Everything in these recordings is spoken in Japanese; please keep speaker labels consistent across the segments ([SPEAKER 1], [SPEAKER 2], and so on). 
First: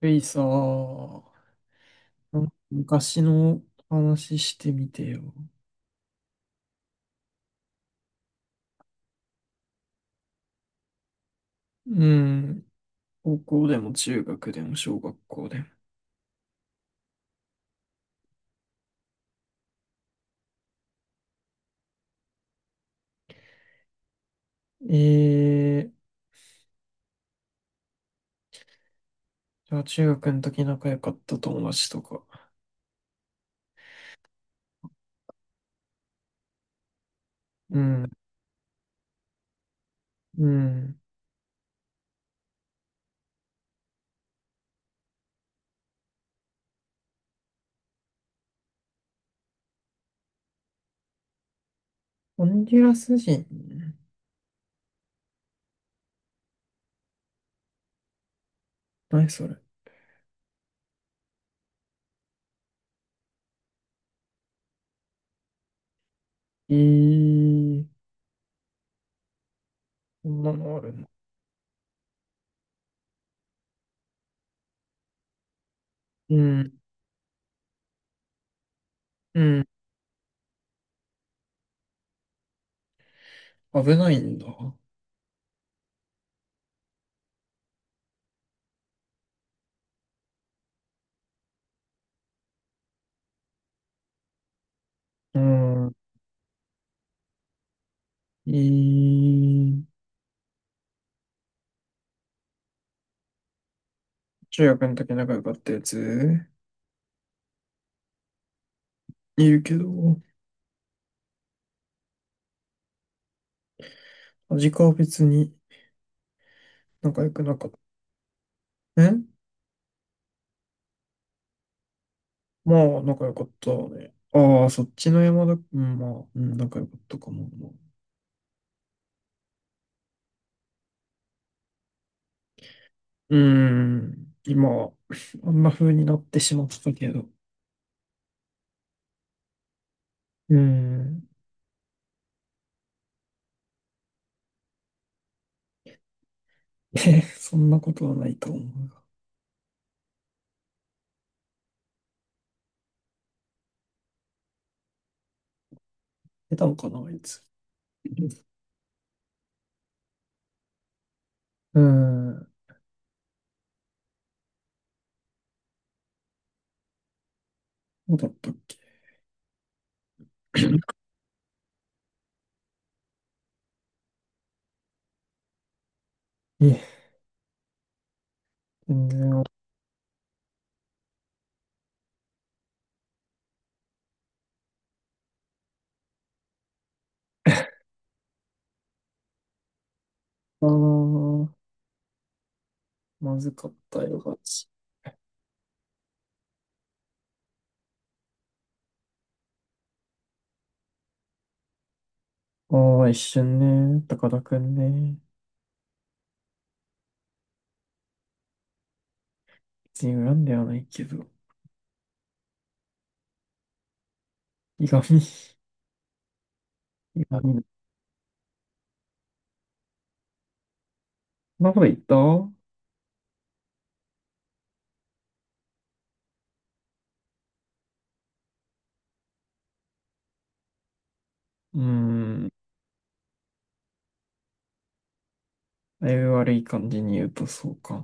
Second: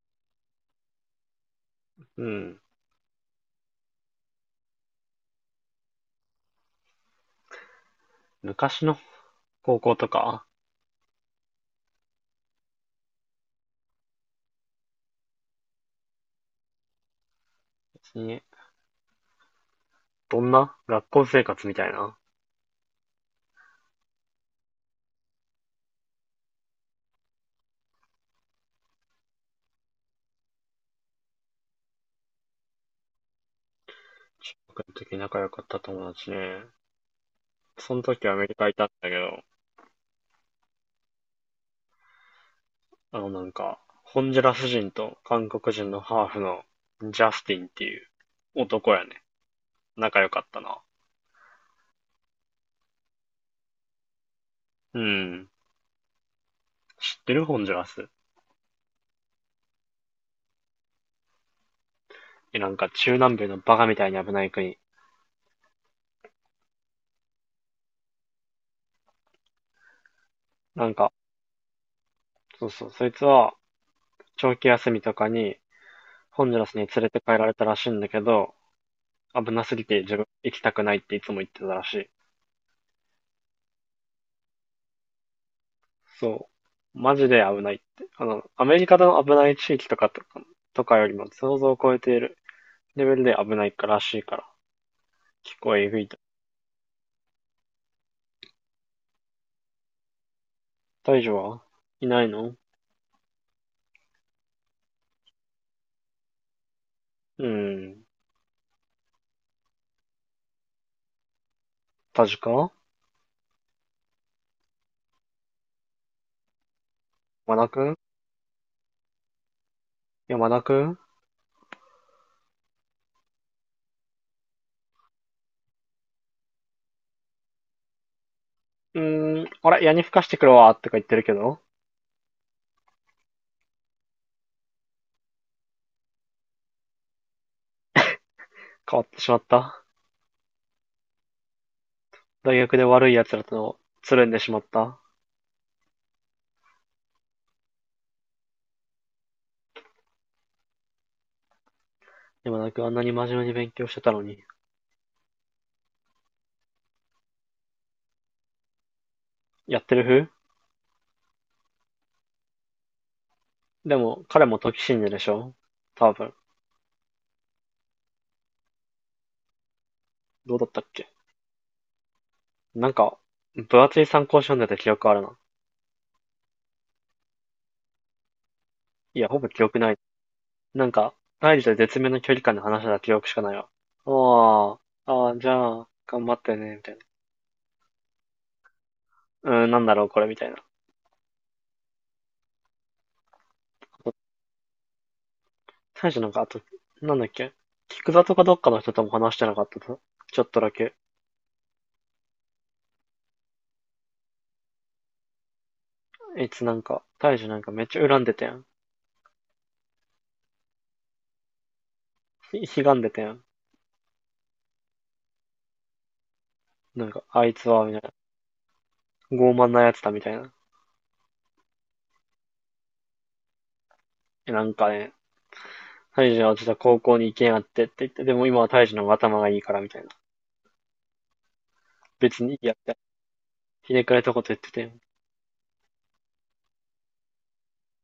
[SPEAKER 1] ゆいさん、ー
[SPEAKER 2] うん。
[SPEAKER 1] 昔の話してみてよ。
[SPEAKER 2] 昔の高校とか、
[SPEAKER 1] うん。高校でも中学でも小学校でも。
[SPEAKER 2] 別に、どんな学校生活みたいな。
[SPEAKER 1] えー、じゃあ中学の時仲良かった友達とか。
[SPEAKER 2] 僕の時仲良かった友達ね。
[SPEAKER 1] う
[SPEAKER 2] その
[SPEAKER 1] ん。
[SPEAKER 2] 時アメリカいたんだけど、
[SPEAKER 1] うん。
[SPEAKER 2] なんか、ホンジュラス人と韓国人のハーフのジャスティンっていう男やね。仲良かったな。
[SPEAKER 1] ホンジュラス人。
[SPEAKER 2] うん。知ってる？ホンジュラス。
[SPEAKER 1] 何それ。
[SPEAKER 2] え、なんか中南米のバカみたいに危ない国。
[SPEAKER 1] えー、こんなのあ
[SPEAKER 2] な
[SPEAKER 1] る
[SPEAKER 2] ん
[SPEAKER 1] の？
[SPEAKER 2] か、そうそう、そいつは長期休みとかに
[SPEAKER 1] う
[SPEAKER 2] ホンジュラ
[SPEAKER 1] ん。
[SPEAKER 2] スに連れて帰られたらしいんだけど、
[SPEAKER 1] う
[SPEAKER 2] 危な
[SPEAKER 1] ん。
[SPEAKER 2] すぎて自分行きたくないっていつも言ってたらしい。
[SPEAKER 1] 危ないんだ。
[SPEAKER 2] そう。マジで危ないって。アメリカの危ない地域とかよりも想像を超えているレベルで危ないからしいから。
[SPEAKER 1] う
[SPEAKER 2] 結構え
[SPEAKER 1] ん。
[SPEAKER 2] ぐいと。
[SPEAKER 1] えー、
[SPEAKER 2] 大丈夫はいないの？
[SPEAKER 1] 中学の時仲良かったやつ
[SPEAKER 2] うん。
[SPEAKER 1] いるけど、
[SPEAKER 2] 田か
[SPEAKER 1] 味かは別に。仲良くな
[SPEAKER 2] 山
[SPEAKER 1] か
[SPEAKER 2] 田
[SPEAKER 1] った。
[SPEAKER 2] くん
[SPEAKER 1] え
[SPEAKER 2] 山田くん、
[SPEAKER 1] まあ、仲良かったね。ああ、そっちの山田、うん、まあ、うん、仲良かったかも。
[SPEAKER 2] あれ矢に吹かしてくるわ、とか言ってるけど、
[SPEAKER 1] うーん、今、あんな風になってしまったけど。
[SPEAKER 2] 変わってしまった。
[SPEAKER 1] うーん。
[SPEAKER 2] 大学で悪い奴らとつるんでしまった。
[SPEAKER 1] え、そんなことはないと思うが。
[SPEAKER 2] 山田くんあんなに真面目に勉強してたのに。
[SPEAKER 1] 出たのかな、あいつ。
[SPEAKER 2] やってる風
[SPEAKER 1] うーん、
[SPEAKER 2] でも、彼も時信者でしょ、多分。
[SPEAKER 1] どうだったっけ。
[SPEAKER 2] どうだったっ け。なんか、分厚い参考書読んでた記憶あるな。
[SPEAKER 1] いえ、全
[SPEAKER 2] いや、
[SPEAKER 1] 然、あ
[SPEAKER 2] ほ
[SPEAKER 1] っ
[SPEAKER 2] ぼ記憶ない。なんか、大事と絶妙な距離感で話してた記憶しかないわ。ああ、ああ、じゃあ、頑張ってね、みたいな。なんだろう、これ、みたいな。
[SPEAKER 1] たな、まずかったよ、ガチ。
[SPEAKER 2] 大事なんか、あと、なんだっけ、菊座とかどっかの人とも話してなかったと。ちょっとだけ。
[SPEAKER 1] ああ、一瞬ね、高田くんね。
[SPEAKER 2] あいつなんか、大事なんかめっちゃ恨んでたやん。
[SPEAKER 1] 別に恨んではないけど。
[SPEAKER 2] 悲願でたやん。
[SPEAKER 1] いがみ、
[SPEAKER 2] なんか、
[SPEAKER 1] いが
[SPEAKER 2] あ
[SPEAKER 1] み。
[SPEAKER 2] い
[SPEAKER 1] そ
[SPEAKER 2] つは、みたいな。傲慢なやつだ、みたいな。
[SPEAKER 1] んなこと言った。
[SPEAKER 2] なんかね、タイジは実は高校に行けんやってって言って、でも今はタイジの方が頭がいいからみたいな。
[SPEAKER 1] う
[SPEAKER 2] 別
[SPEAKER 1] ん。
[SPEAKER 2] にいいやって、ひねくれたこと言ってて、
[SPEAKER 1] だいぶ悪い感じに言うとそうか。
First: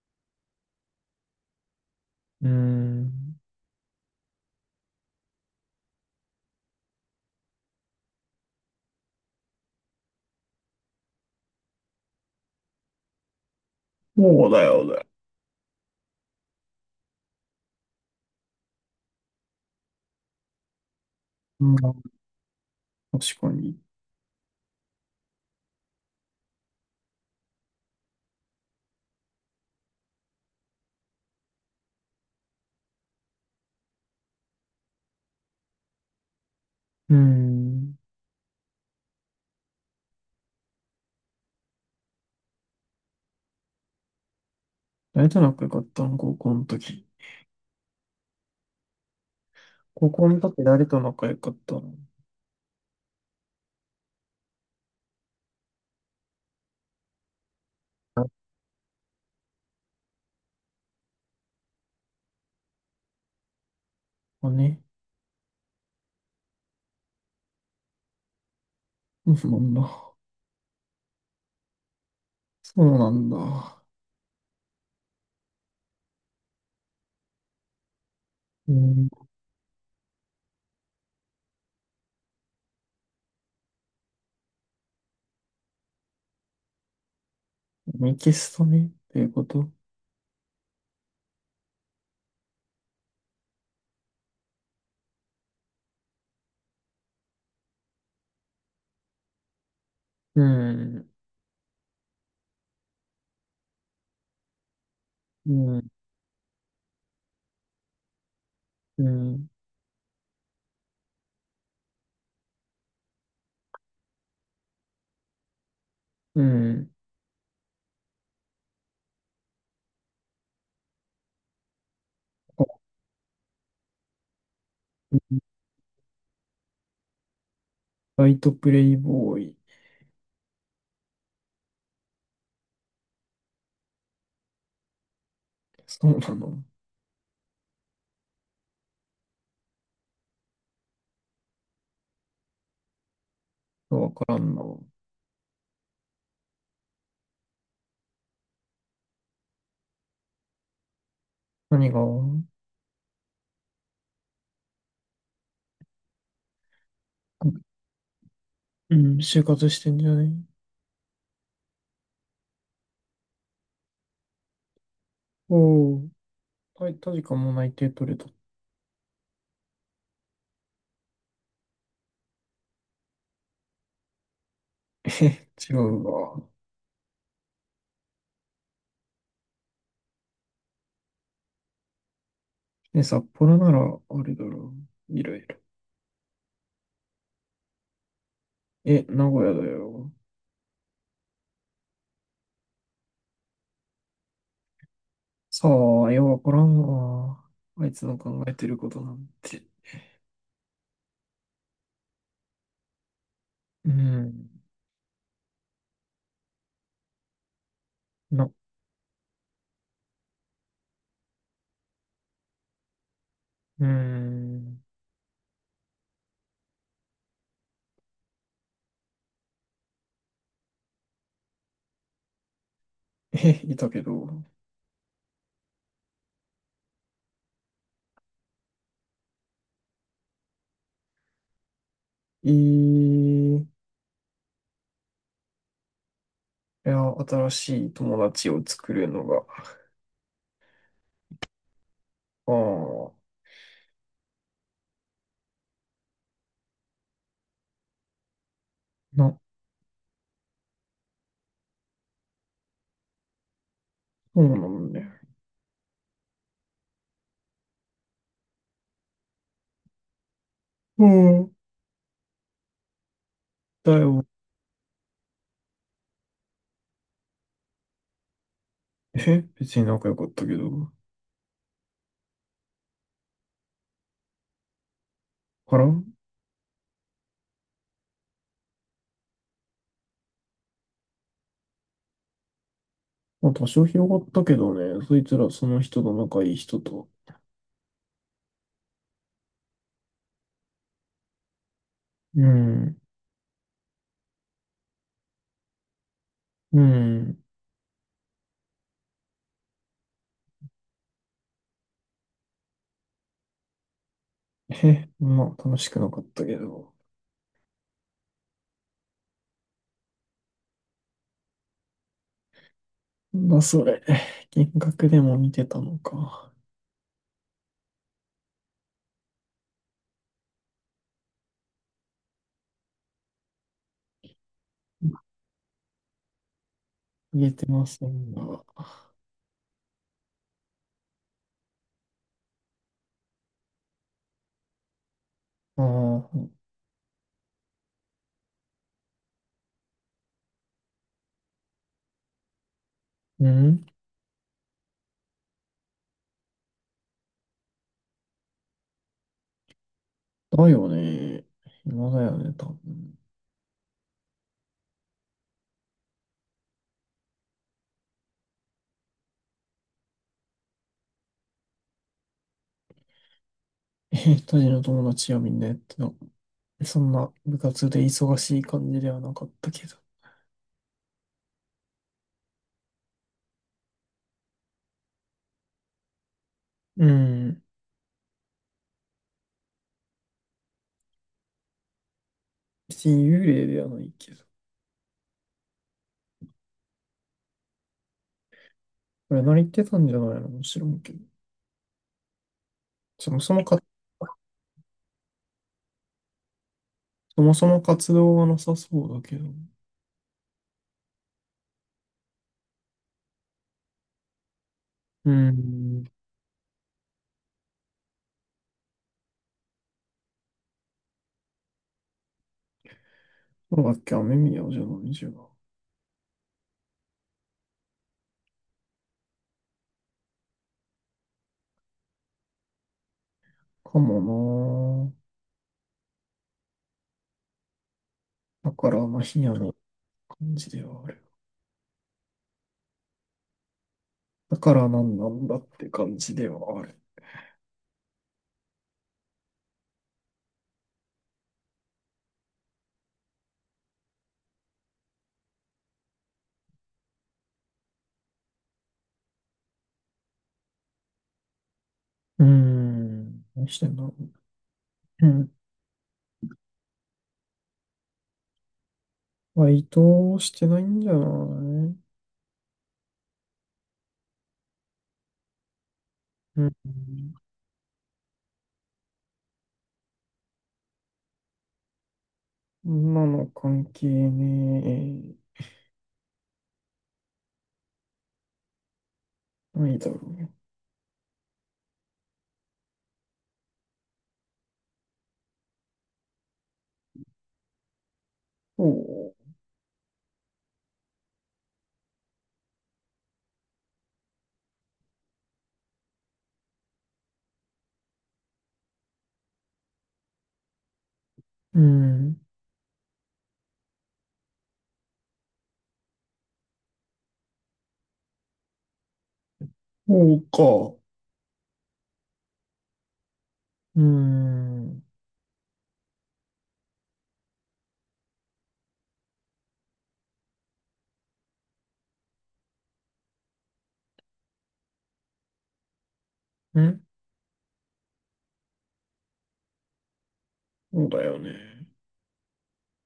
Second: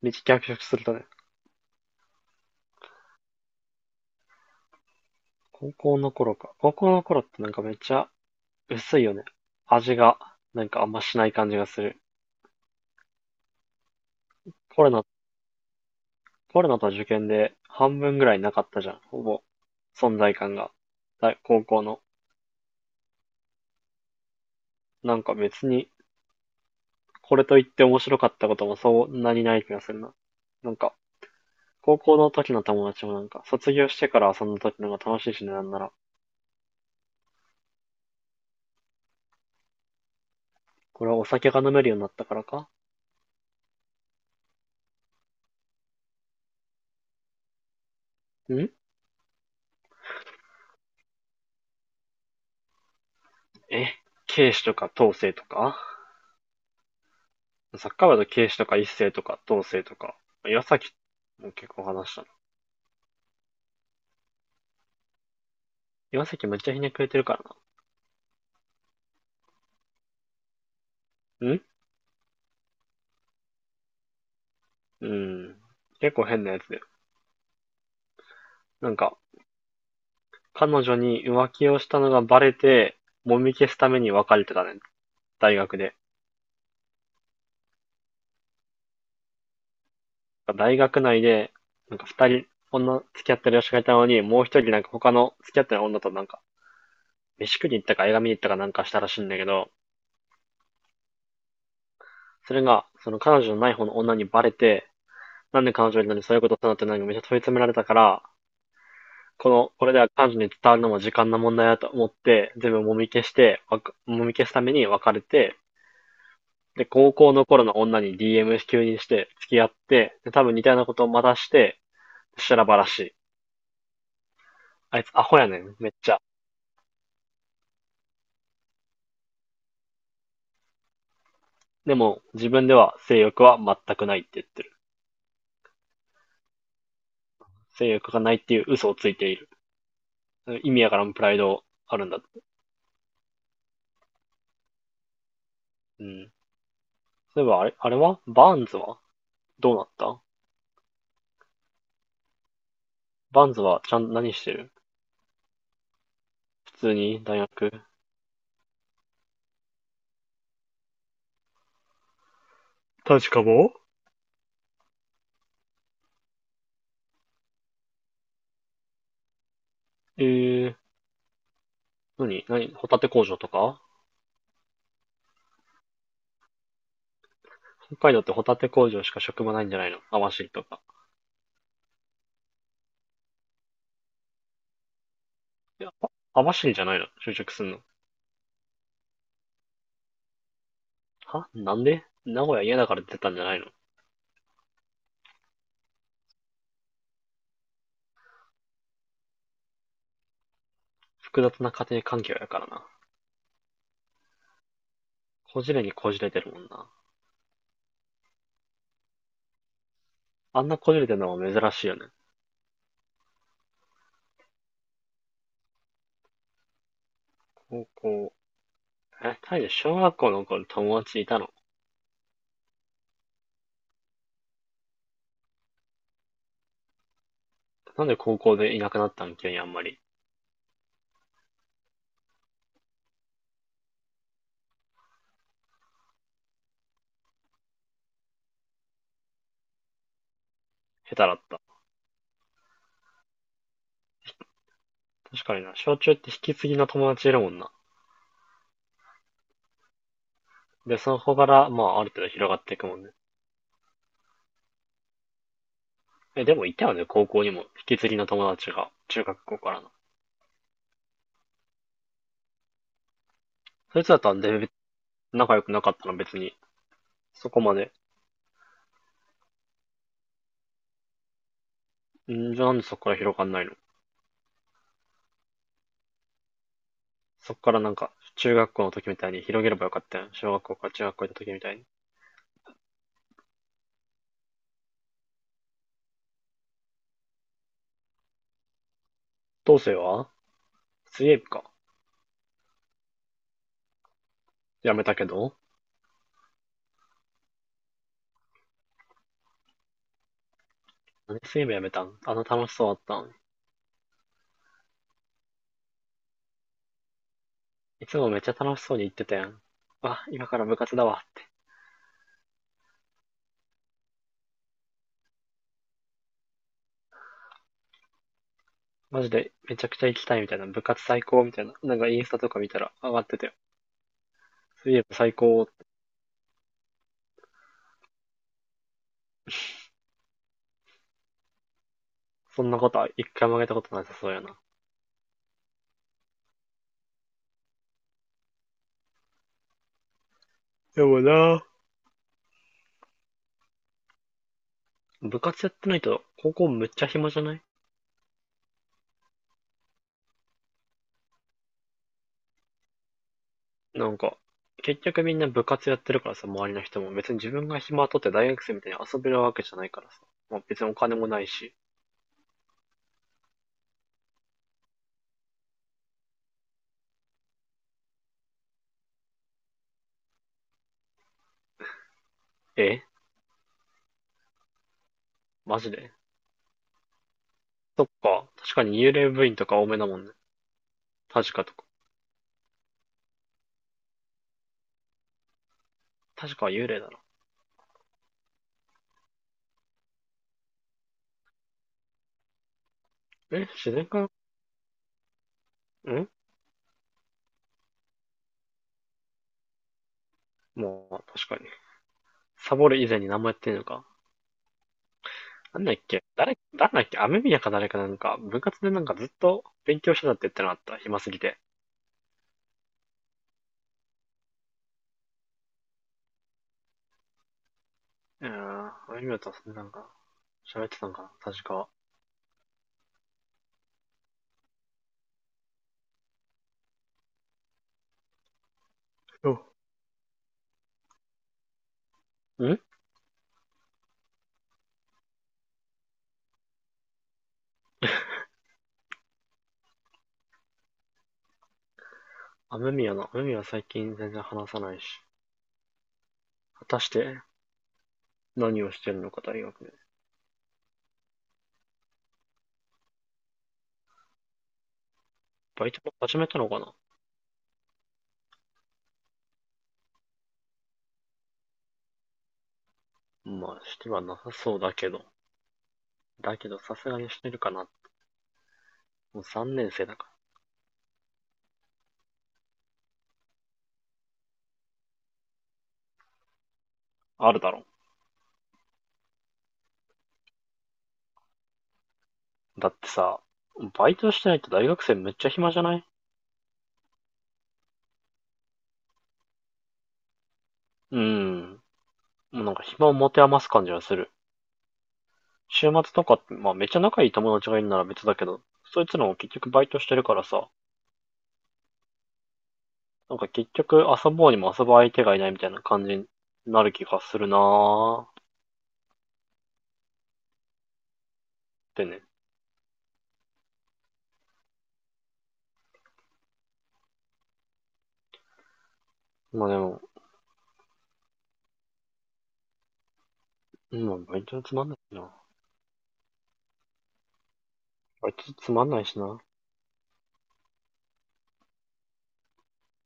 [SPEAKER 2] めっちゃ逆色するとね、
[SPEAKER 1] うん。
[SPEAKER 2] 高校の頃か。高校の頃ってなんかめっちゃ薄いよね。味が、なんかあんましない感じがする。
[SPEAKER 1] そうだ
[SPEAKER 2] コ
[SPEAKER 1] よ
[SPEAKER 2] ロ
[SPEAKER 1] ね。
[SPEAKER 2] ナ、コロナと受験で半分ぐらいなかったじゃん、ほぼ。存在感が。だ高
[SPEAKER 1] うん、
[SPEAKER 2] 校の。
[SPEAKER 1] 確かに。
[SPEAKER 2] なんか別に、これといって面白かったこともそんなにない気がするな。なんか、高校の時の友達もなんか、卒業してから遊んだ時の方が楽しいしね、なんなら。
[SPEAKER 1] うん。
[SPEAKER 2] これはお酒が飲めるようになったからか。
[SPEAKER 1] 誰と仲良かったの、高校の時。
[SPEAKER 2] ん。
[SPEAKER 1] 高校の時誰と仲良かったの。
[SPEAKER 2] え警視とか統制とか、サッカー部だと警視とか一斉とか統制とか。岩崎も結構話したな。
[SPEAKER 1] あ、ね。
[SPEAKER 2] 岩崎めっちゃひねくれてるか
[SPEAKER 1] そうなんだ。
[SPEAKER 2] らな。
[SPEAKER 1] そうなんだ。
[SPEAKER 2] うん。結構変なやつだよ。
[SPEAKER 1] う
[SPEAKER 2] なん
[SPEAKER 1] ん。
[SPEAKER 2] か、彼女に浮気をしたのがバレて、揉み消すために別れてたね。大学で。
[SPEAKER 1] ミキストね。っていうこと。
[SPEAKER 2] 大学内で、なんか二人、女付き合ってる女子がいたのに、もう一人なんか他の付き合ってる女となんか、飯食いに行ったか映画見に行ったかなんかしたらしいんだけど、
[SPEAKER 1] うん。
[SPEAKER 2] それが、その彼女のない方の女にバレて、
[SPEAKER 1] う
[SPEAKER 2] なんで
[SPEAKER 1] ん。
[SPEAKER 2] 彼女になにそういうことしたのってなんかめっちゃ問い詰められたから、
[SPEAKER 1] うん。
[SPEAKER 2] これでは彼女に伝わるのも時間の問題だと思って、全部もみ消して、もみ消すために別れて、
[SPEAKER 1] う
[SPEAKER 2] で、
[SPEAKER 1] ん。
[SPEAKER 2] 高校の頃の女に DM 急にして付き合って、で、多分似たようなことをまたして、そしたらしい。あいつアホやねん、めっちゃ。
[SPEAKER 1] バイトプレイボーイ。
[SPEAKER 2] でも、自分では性欲は全くないって言ってる。
[SPEAKER 1] そうなの。
[SPEAKER 2] 性欲がないっていう嘘をついている。意味やからもプライドあるんだ。
[SPEAKER 1] わからんな。
[SPEAKER 2] うん。そういえば、あれはバーンズはどうなった？
[SPEAKER 1] 何が？
[SPEAKER 2] バンズはちゃん、何してる？普通に大学？
[SPEAKER 1] うん、就活してんじゃない？
[SPEAKER 2] 確かも、
[SPEAKER 1] おー、タジかも内定取れた。
[SPEAKER 2] ええ、何何ホタテ工場とか？
[SPEAKER 1] え、違うわ。
[SPEAKER 2] 北海道ってホタテ工場しか職場ないんじゃないの？網走とか。
[SPEAKER 1] え、札幌なら、あれだろう。いろいろ。
[SPEAKER 2] 網走じゃないの就職すんの？
[SPEAKER 1] え、名古屋だよ。
[SPEAKER 2] なんで名古屋嫌だから出たんじゃないの？
[SPEAKER 1] さあ、ようわからんわ。あいつの考えてることなんて。
[SPEAKER 2] 複雑な家庭環境やからな。
[SPEAKER 1] うん。
[SPEAKER 2] こじれにこじれてるもんな。
[SPEAKER 1] な、
[SPEAKER 2] あんなこじれてるのは珍しいよね。
[SPEAKER 1] うん。
[SPEAKER 2] 高校。え、タイで小学校の頃友達いたの？
[SPEAKER 1] え、いたけど。
[SPEAKER 2] なんで高校でいなくなったん、急にあんまり。
[SPEAKER 1] いや、新しい友達を作るのが。
[SPEAKER 2] 下手だった。
[SPEAKER 1] ああ、
[SPEAKER 2] 確かにな、小中って引き継ぎの友達いるもんな。
[SPEAKER 1] な、
[SPEAKER 2] で、そこから、まあ、ある程度広がっていくもんね。
[SPEAKER 1] そうなんだよ。
[SPEAKER 2] え、でもいたよね、高校にも。引き継ぎの友達が、中学校からの。
[SPEAKER 1] うん。だ
[SPEAKER 2] そいつだっ
[SPEAKER 1] よ。
[SPEAKER 2] たら、で、仲良くなかったの別に。そこまで。
[SPEAKER 1] え、別に仲良かったけど。
[SPEAKER 2] んじゃあなんでそこから広がんないの？
[SPEAKER 1] から
[SPEAKER 2] そこからなんか、中学校の時みたいに広げればよかったやん。小学校から中学校行った時みたいに。
[SPEAKER 1] まあ、多少広がったけどね、そいつらその人と仲いい人と。
[SPEAKER 2] どうせは水泳部か。
[SPEAKER 1] うん、
[SPEAKER 2] やめたけど、
[SPEAKER 1] うん。
[SPEAKER 2] 何水泳部やめたん？あの楽しそうだったのに。
[SPEAKER 1] へ、まあ、楽しくなかったけど。
[SPEAKER 2] いつもめっちゃ楽しそうに行ってたやん。あ、今から部活だわって。
[SPEAKER 1] なんだそれ。幻覚でも見てたのか？
[SPEAKER 2] マジでめちゃくちゃ行きたいみたいな。部活最高みたいな。なんかインスタとか見たら上がってて。そういえば最高。
[SPEAKER 1] 言えてませんが。
[SPEAKER 2] そんなことは一回もあげたことなさそうやな。
[SPEAKER 1] ああ、
[SPEAKER 2] でもな。
[SPEAKER 1] うん。
[SPEAKER 2] 部活やってないと、高校むっちゃ暇じゃない？
[SPEAKER 1] だよね。今だよね、多分。
[SPEAKER 2] なんか、結局みんな部活やってるからさ、周りの人も。別に自分が暇取って大学生みたいに遊べるわけじゃないからさ。まあ、別にお金もないし。
[SPEAKER 1] え、当時の友達はみんなやってた。そんな部活で忙しい感じではなかったけど。
[SPEAKER 2] え、マジで？
[SPEAKER 1] うん。
[SPEAKER 2] そっか。確かに幽霊部員とか多めだもんね。確かとか。
[SPEAKER 1] 別に幽霊ではないけど。
[SPEAKER 2] 確かは幽霊だろ。
[SPEAKER 1] これ何言ってたんじゃないの？もちろんけど。そもそも
[SPEAKER 2] え、
[SPEAKER 1] か、
[SPEAKER 2] 自然科。ん、
[SPEAKER 1] そもそも活動がなさそうだけど。
[SPEAKER 2] もう、確かに。サボる以前に何もやってんのか。
[SPEAKER 1] う
[SPEAKER 2] なんだっ
[SPEAKER 1] ん。
[SPEAKER 2] け、誰だっけ、雨宮か誰か、なんか、部活でなんかずっと勉強してたって言ってなかった？暇すぎて。
[SPEAKER 1] そうだっけ、雨宮じゃないじゃん。
[SPEAKER 2] うん。雨宮とはそんなんか、喋ってたんかな確か。
[SPEAKER 1] かもなぁ。だから、まあ、ヒヤ
[SPEAKER 2] う
[SPEAKER 1] の感じではある。
[SPEAKER 2] ん。
[SPEAKER 1] だからなんなんだって感じではある。
[SPEAKER 2] 雨宮は最近全然話さないし。果たして何をしてるのか大学で。
[SPEAKER 1] うーん。何してんだろう。うん。
[SPEAKER 2] バイトも始めたのかな？
[SPEAKER 1] バイトしてないんじゃない？
[SPEAKER 2] まあ、してはなさそうだけど。だ
[SPEAKER 1] う
[SPEAKER 2] けどさすがに
[SPEAKER 1] ん。
[SPEAKER 2] してるかな。もう3年生だか
[SPEAKER 1] 今の関係ね
[SPEAKER 2] ら。あるだろ。
[SPEAKER 1] え。ないだろう。
[SPEAKER 2] だってさ、バイトしてないと大学生めっちゃ暇じゃない？
[SPEAKER 1] そ
[SPEAKER 2] うん。もうなんか暇を持て余す感じがする。週末とかって、まあめっちゃ仲いい友達がいるなら別だけど、そいつらも結局バイトしてるからさ、
[SPEAKER 1] う。うん。
[SPEAKER 2] なんか結局遊ぼうにも遊ぶ相手がいないみたいな感じになる気がするなーっ
[SPEAKER 1] そうか。
[SPEAKER 2] てね。
[SPEAKER 1] うーん。
[SPEAKER 2] まあでも、うん、バイトつまんないしな。
[SPEAKER 1] ん、
[SPEAKER 2] バイトつまんないしな。
[SPEAKER 1] そうだよね。